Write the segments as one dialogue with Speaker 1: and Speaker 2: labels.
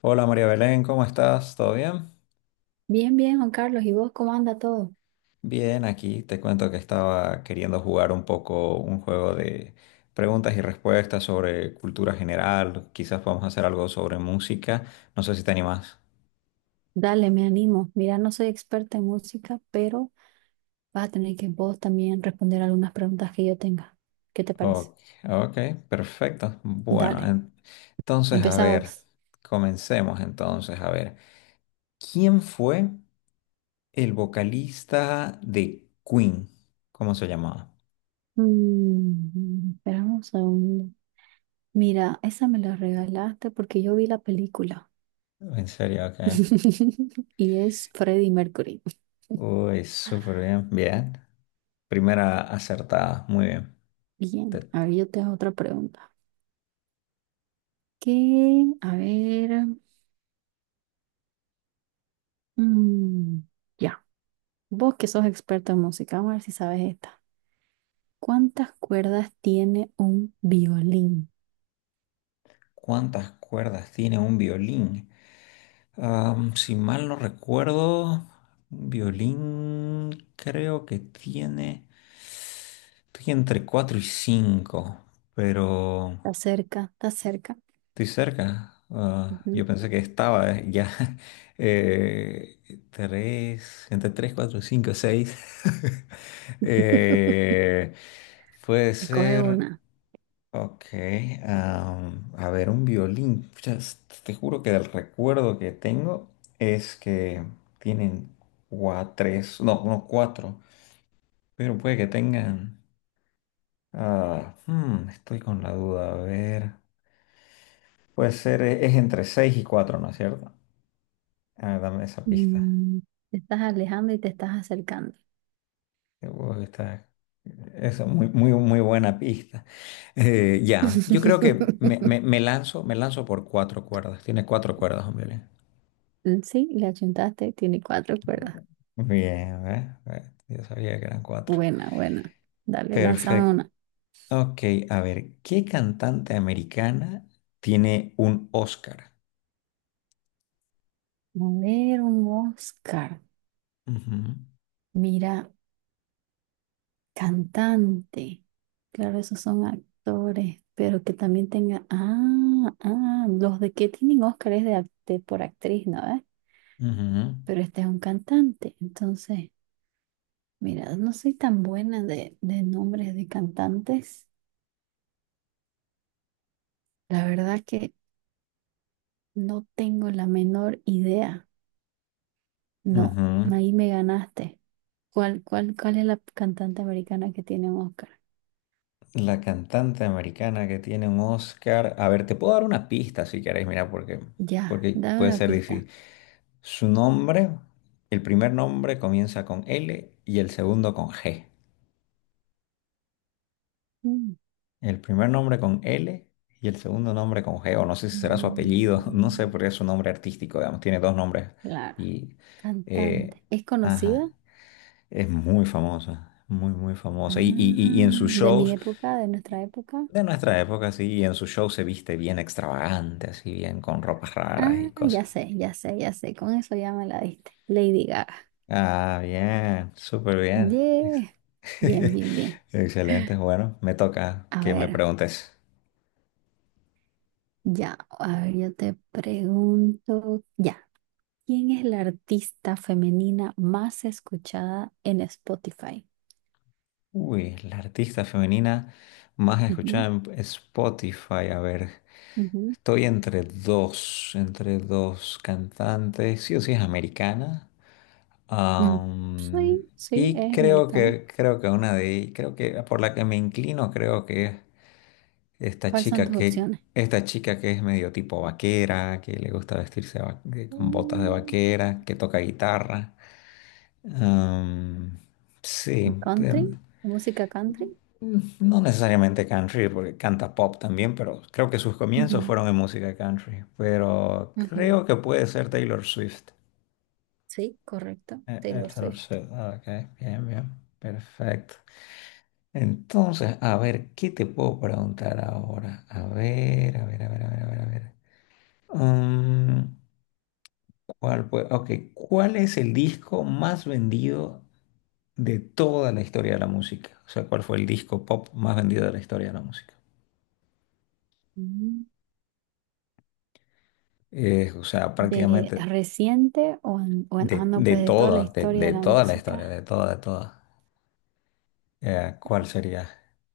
Speaker 1: Hola María Belén, ¿cómo estás? ¿Todo bien?
Speaker 2: Bien, bien, Juan Carlos. ¿Y vos cómo anda todo?
Speaker 1: Bien, aquí te cuento que estaba queriendo jugar un poco un juego de preguntas y respuestas sobre cultura general. Quizás podamos hacer algo sobre música. No sé si te animas.
Speaker 2: Dale, me animo. Mira, no soy experta en música, pero vas a tener que vos también responder algunas preguntas que yo tenga. ¿Qué te parece?
Speaker 1: Ok, ok, perfecto. Bueno,
Speaker 2: Dale,
Speaker 1: entonces a ver,
Speaker 2: empezamos.
Speaker 1: comencemos entonces a ver. ¿Quién fue el vocalista de Queen? ¿Cómo se llamaba?
Speaker 2: Mm, esperamos un segundo. Mira, esa me la regalaste porque yo vi la película.
Speaker 1: En serio, ok.
Speaker 2: Y es Freddie Mercury.
Speaker 1: Uy, súper bien, bien. Primera acertada, muy bien.
Speaker 2: Bien,
Speaker 1: Te-
Speaker 2: a ver, yo te hago otra pregunta. ¿Qué? A ver. mm, ya, Vos que sos experto en música, vamos a ver si sabes esto. ¿Cuántas cuerdas tiene un violín?
Speaker 1: ¿Cuántas cuerdas tiene un violín? Si mal no recuerdo, un violín creo que tiene, estoy entre 4 y 5, pero...
Speaker 2: Está cerca, está cerca.
Speaker 1: Estoy cerca. Ah,
Speaker 2: Ujú.
Speaker 1: yo pensé que estaba ya. Eh, tres, entre tres, cuatro, cinco, seis. Eh, puede
Speaker 2: Escoge
Speaker 1: ser.
Speaker 2: una.
Speaker 1: Ok. A ver, un violín. Pucha, te juro que el recuerdo que tengo es que tienen cuatro, tres, no, no, cuatro. Pero puede que tengan. Ah, hmm, estoy con la duda. A ver. Puede ser, es entre seis y cuatro, ¿no es cierto? Ah, dame esa pista.
Speaker 2: Mm, te estás alejando y te estás acercando.
Speaker 1: Uy, está- Eso, muy, muy, muy buena pista. Ya, yo creo que me lanzo por cuatro cuerdas. Tiene cuatro cuerdas, hombre.
Speaker 2: Mm, sí, le achuntaste, tiene cuatro cuerdas.
Speaker 1: Bien, ¿eh? Yo sabía que eran cuatro.
Speaker 2: Buena, buena. Dale, lánzame una.
Speaker 1: Perfecto.
Speaker 2: A
Speaker 1: Ok, a ver, ¿qué cantante americana tiene un Oscar?
Speaker 2: ver, un Oscar.
Speaker 1: Ujú,
Speaker 2: Mira, cantante. Claro, esos son actores, pero que también tenga. Ah, ah, los de que tienen Oscar es de por actriz, ¿no?
Speaker 1: ujú,
Speaker 2: Pero este es un cantante. Entonces, mira, no soy tan buena de nombres de cantantes. La verdad que no tengo la menor idea. No,
Speaker 1: ujú.
Speaker 2: ahí me ganaste. ¿Cuál es la cantante americana que tiene un Oscar?
Speaker 1: La cantante americana que tiene un Oscar. A ver, te puedo dar una pista si querés, mira, porque,
Speaker 2: Ya,
Speaker 1: porque
Speaker 2: dame
Speaker 1: puede
Speaker 2: una
Speaker 1: ser
Speaker 2: pista.
Speaker 1: difícil. Su nombre, el primer nombre comienza con L y el segundo con G.
Speaker 2: Mm,
Speaker 1: El primer nombre con L y el segundo nombre con G, o no sé si será su apellido, no sé
Speaker 2: mm,
Speaker 1: por qué es su nombre artístico, digamos, tiene dos nombres.
Speaker 2: claro,
Speaker 1: Y, eh,
Speaker 2: cantante. ¿Es conocida?
Speaker 1: ajá, es muy famosa, muy, muy famosa. Y, y,
Speaker 2: Ah,
Speaker 1: y y en sus
Speaker 2: de mi
Speaker 1: shows,
Speaker 2: época, de nuestra época.
Speaker 1: de nuestra época, sí, y en sus shows se viste bien extravagante, así bien con ropas raras y
Speaker 2: Ah,
Speaker 1: cosas.
Speaker 2: ya sé, ya sé, ya sé. Con eso ya me la diste. Lady Gaga.
Speaker 1: Ah, bien, súper bien.
Speaker 2: Yeah. Bien, bien, bien.
Speaker 1: Excelente, bueno, me toca
Speaker 2: A
Speaker 1: que me
Speaker 2: ver,
Speaker 1: preguntes.
Speaker 2: ya, a ver, yo te pregunto, ya, ¿quién es la artista femenina más escuchada en Spotify?
Speaker 1: Uy, la artista femenina más escuchada
Speaker 2: Ujú,
Speaker 1: en Spotify. A ver,
Speaker 2: ujú.
Speaker 1: estoy entre dos cantantes. Sí o sí es americana.
Speaker 2: Mm,
Speaker 1: Am,
Speaker 2: sí, sí,
Speaker 1: y
Speaker 2: es americana.
Speaker 1: creo que una de, creo que por la que me inclino, creo que es
Speaker 2: ¿Cuáles son tus opciones?
Speaker 1: esta chica que es medio tipo vaquera, que le gusta vestirse con botas de
Speaker 2: Mm,
Speaker 1: vaquera, que toca guitarra. Am, sí,
Speaker 2: ¿country?
Speaker 1: em,
Speaker 2: ¿Música country?
Speaker 1: no necesariamente country, porque canta pop también, pero creo que sus comienzos
Speaker 2: Ujú,
Speaker 1: fueron en música country. Pero
Speaker 2: ujú.
Speaker 1: creo que puede ser Taylor Swift.
Speaker 2: Sí, correcto. Taylor
Speaker 1: Taylor
Speaker 2: Swift.
Speaker 1: Swift, ah, ok, bien, bien, perfecto. Entonces, a ver, ¿qué te puedo preguntar ahora? A ver, a ver, a ver, a ver, a ver, a ver. Mm, ok, ¿cuál es el disco más vendido de toda la historia de la música? O sea, ¿cuál fue el disco pop más vendido de la historia de la música?
Speaker 2: Mm.
Speaker 1: O sea,
Speaker 2: ¿De
Speaker 1: prácticamente
Speaker 2: reciente o, ah, no, pues de toda la historia
Speaker 1: de
Speaker 2: de la
Speaker 1: toda la historia,
Speaker 2: música?
Speaker 1: de toda, de toda. ¿Cuál sería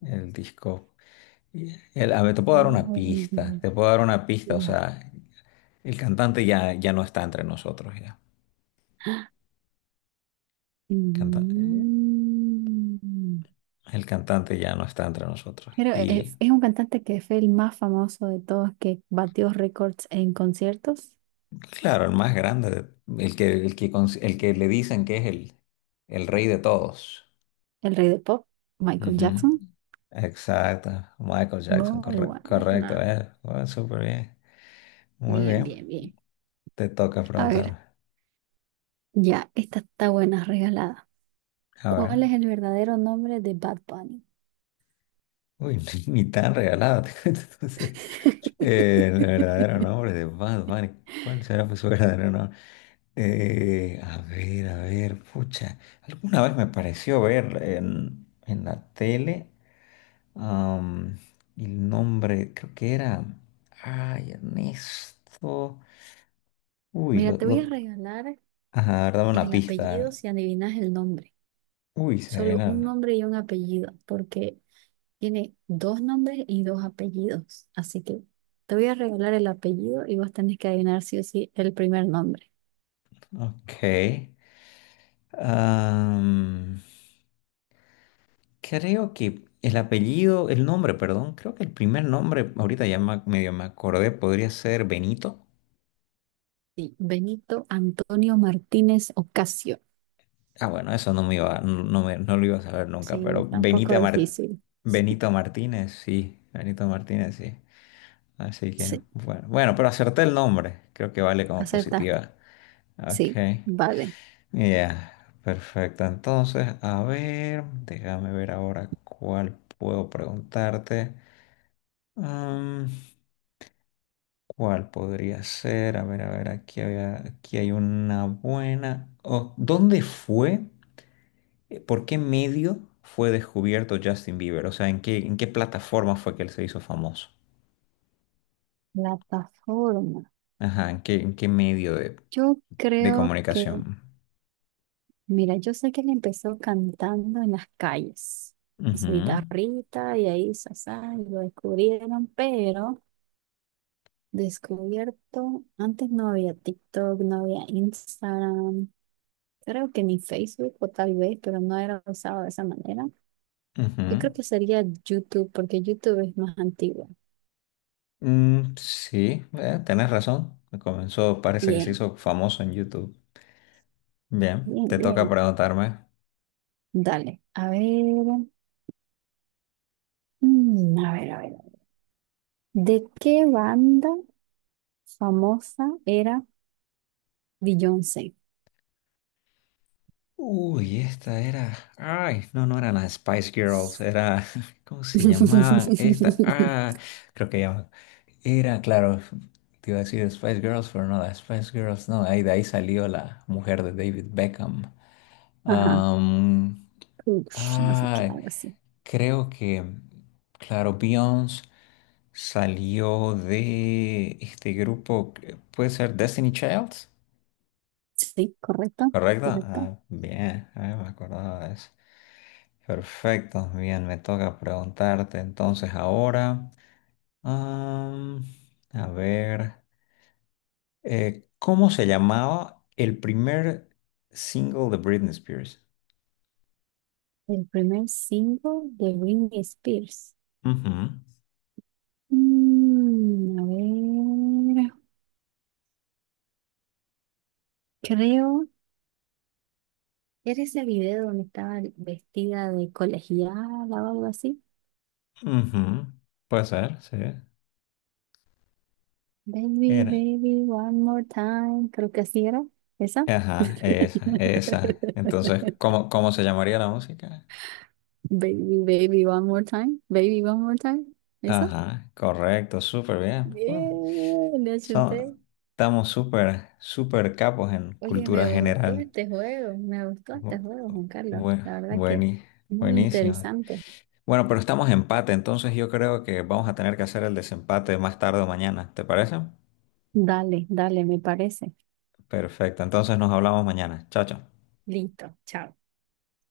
Speaker 1: el disco? A ver, te puedo dar
Speaker 2: Una
Speaker 1: una pista,
Speaker 2: vendida.
Speaker 1: te puedo dar una pista. O
Speaker 2: Ya.
Speaker 1: sea, el cantante ya, ya no está entre nosotros, ya. Canta- eh,
Speaker 2: Mm.
Speaker 1: el cantante ya no está entre nosotros.
Speaker 2: Creo
Speaker 1: Y
Speaker 2: es un cantante que fue el más famoso de todos, que batió récords en conciertos,
Speaker 1: claro, el más grande, el que, el que, el que le dicen que es el rey de todos.
Speaker 2: el rey del pop, Michael
Speaker 1: Ujú.
Speaker 2: Jackson.
Speaker 1: Exacto, Michael Jackson,
Speaker 2: Muy
Speaker 1: correcto,
Speaker 2: buena.
Speaker 1: eh. Bueno, súper bien, muy
Speaker 2: Bien,
Speaker 1: bien,
Speaker 2: bien, bien.
Speaker 1: te toca
Speaker 2: A ver,
Speaker 1: preguntarme,
Speaker 2: ya, esta está buena, regalada.
Speaker 1: a
Speaker 2: ¿Cuál
Speaker 1: ver,
Speaker 2: es el verdadero nombre de Bad Bunny?
Speaker 1: uy, ni, ni tan regalado. Entonces, el verdadero nombre de Bad Bunny, ¿cuál será pues, su verdadero nombre? A ver, pucha, alguna vez me pareció ver en la tele am, el nombre, creo que era, ay, Ernesto, uy,
Speaker 2: Mira, te voy a
Speaker 1: lo
Speaker 2: regalar
Speaker 1: ajá, a ver, dame una
Speaker 2: el apellido
Speaker 1: pista.
Speaker 2: si adivinas el nombre.
Speaker 1: Uy, se
Speaker 2: Solo un
Speaker 1: vienen.
Speaker 2: nombre y un apellido, porque tiene dos nombres y dos apellidos, así que te voy a regalar el apellido y vos tenés que adivinar sí o sí el primer nombre.
Speaker 1: Ok. Am, creo que el apellido, el nombre, perdón, creo que el primer nombre, ahorita medio me acordé, podría ser Benito.
Speaker 2: Sí, Benito Antonio Martínez Ocasio.
Speaker 1: Ah, bueno, eso no me iba, no, no lo iba a saber nunca,
Speaker 2: Sí,
Speaker 1: pero
Speaker 2: está un poco difícil.
Speaker 1: Benito Martínez, sí, Benito Martínez, sí. Así que,
Speaker 2: Sí,
Speaker 1: bueno, bueno, pero acerté el nombre, creo que vale como
Speaker 2: acertaste.
Speaker 1: positiva. Ok.
Speaker 2: Sí, vale.
Speaker 1: Ya, perfecto. Entonces, a ver, déjame ver ahora cuál puedo preguntarte. Mm, ¿cuál podría ser? A ver, aquí había, aquí hay una buena. Oh, ¿dónde fue? ¿Por qué medio fue descubierto Justin Bieber? O sea, en qué plataforma fue que él se hizo famoso?
Speaker 2: Plataforma.
Speaker 1: Ajá, en qué medio
Speaker 2: Yo
Speaker 1: de
Speaker 2: creo que,
Speaker 1: comunicación?
Speaker 2: mira, yo sé que él empezó cantando en las calles con
Speaker 1: Ujú,
Speaker 2: su guitarrita y ahí, sasá, y lo descubrieron, pero descubierto, antes no había TikTok, no había Instagram, creo que ni Facebook o tal vez, pero no era usado de esa manera. Yo
Speaker 1: ujú.
Speaker 2: creo que sería YouTube, porque YouTube es más antiguo.
Speaker 1: Mm, sí, tenés razón. Comenzó, parece que se
Speaker 2: Bien,
Speaker 1: hizo famoso en YouTube. Bien,
Speaker 2: bien,
Speaker 1: te toca
Speaker 2: bien.
Speaker 1: preguntarme.
Speaker 2: Dale, a ver, a ver. ¿De qué banda famosa era Beyoncé?
Speaker 1: Uy, esta era. Ay, no, no eran las Spice Girls, era. ¿Cómo se llamaban? Esta. Ah, creo que llaman. Era, claro, te iba a decir Spice Girls, pero no, las Spice Girls, no. Ahí, de ahí salió la mujer de David Beckham.
Speaker 2: Ajá,
Speaker 1: Am,
Speaker 2: ush, no sé qué,
Speaker 1: ah,
Speaker 2: algo así.
Speaker 1: creo que. Claro, Beyoncé. Salió de este grupo, puede ser Destiny Child,
Speaker 2: Sí, correcto,
Speaker 1: ¿correcto?
Speaker 2: correcto.
Speaker 1: Ah, bien, ah, me acordaba de eso. Perfecto, bien, me toca preguntarte entonces ahora. am, a ver, ¿cómo se llamaba el primer single de Britney Spears?
Speaker 2: El primer single de Britney Spears.
Speaker 1: Ujú,
Speaker 2: Mm, a ver, creo que era ese video donde estaba vestida de colegiala o algo así.
Speaker 1: ujú, puede ser, sí.
Speaker 2: Baby,
Speaker 1: Era.
Speaker 2: baby, one more time. Creo que así era. ¿Esa?
Speaker 1: Ajá, esa, esa. Entonces, ¿cómo, cómo se llamaría la música?
Speaker 2: Baby, baby, one more time. Baby, one more time. ¿Eso?
Speaker 1: Ajá, correcto, súper bien. Pues,
Speaker 2: Bien, le achunté.
Speaker 1: son- estamos súper, súper capos en
Speaker 2: Oye, me
Speaker 1: cultura
Speaker 2: gustó
Speaker 1: general.
Speaker 2: este juego. Me gustó este
Speaker 1: Bu-
Speaker 2: juego, Juan Carlos.
Speaker 1: bu-
Speaker 2: La verdad que
Speaker 1: bueni-
Speaker 2: muy
Speaker 1: buenísimo.
Speaker 2: interesante.
Speaker 1: Bueno, pero estamos empate, entonces yo creo que vamos a tener que hacer el desempate más tarde o mañana, ¿te parece?
Speaker 2: Dale, dale, me parece.
Speaker 1: Perfecto, entonces nos hablamos mañana. Chao, chao.
Speaker 2: Listo, chao.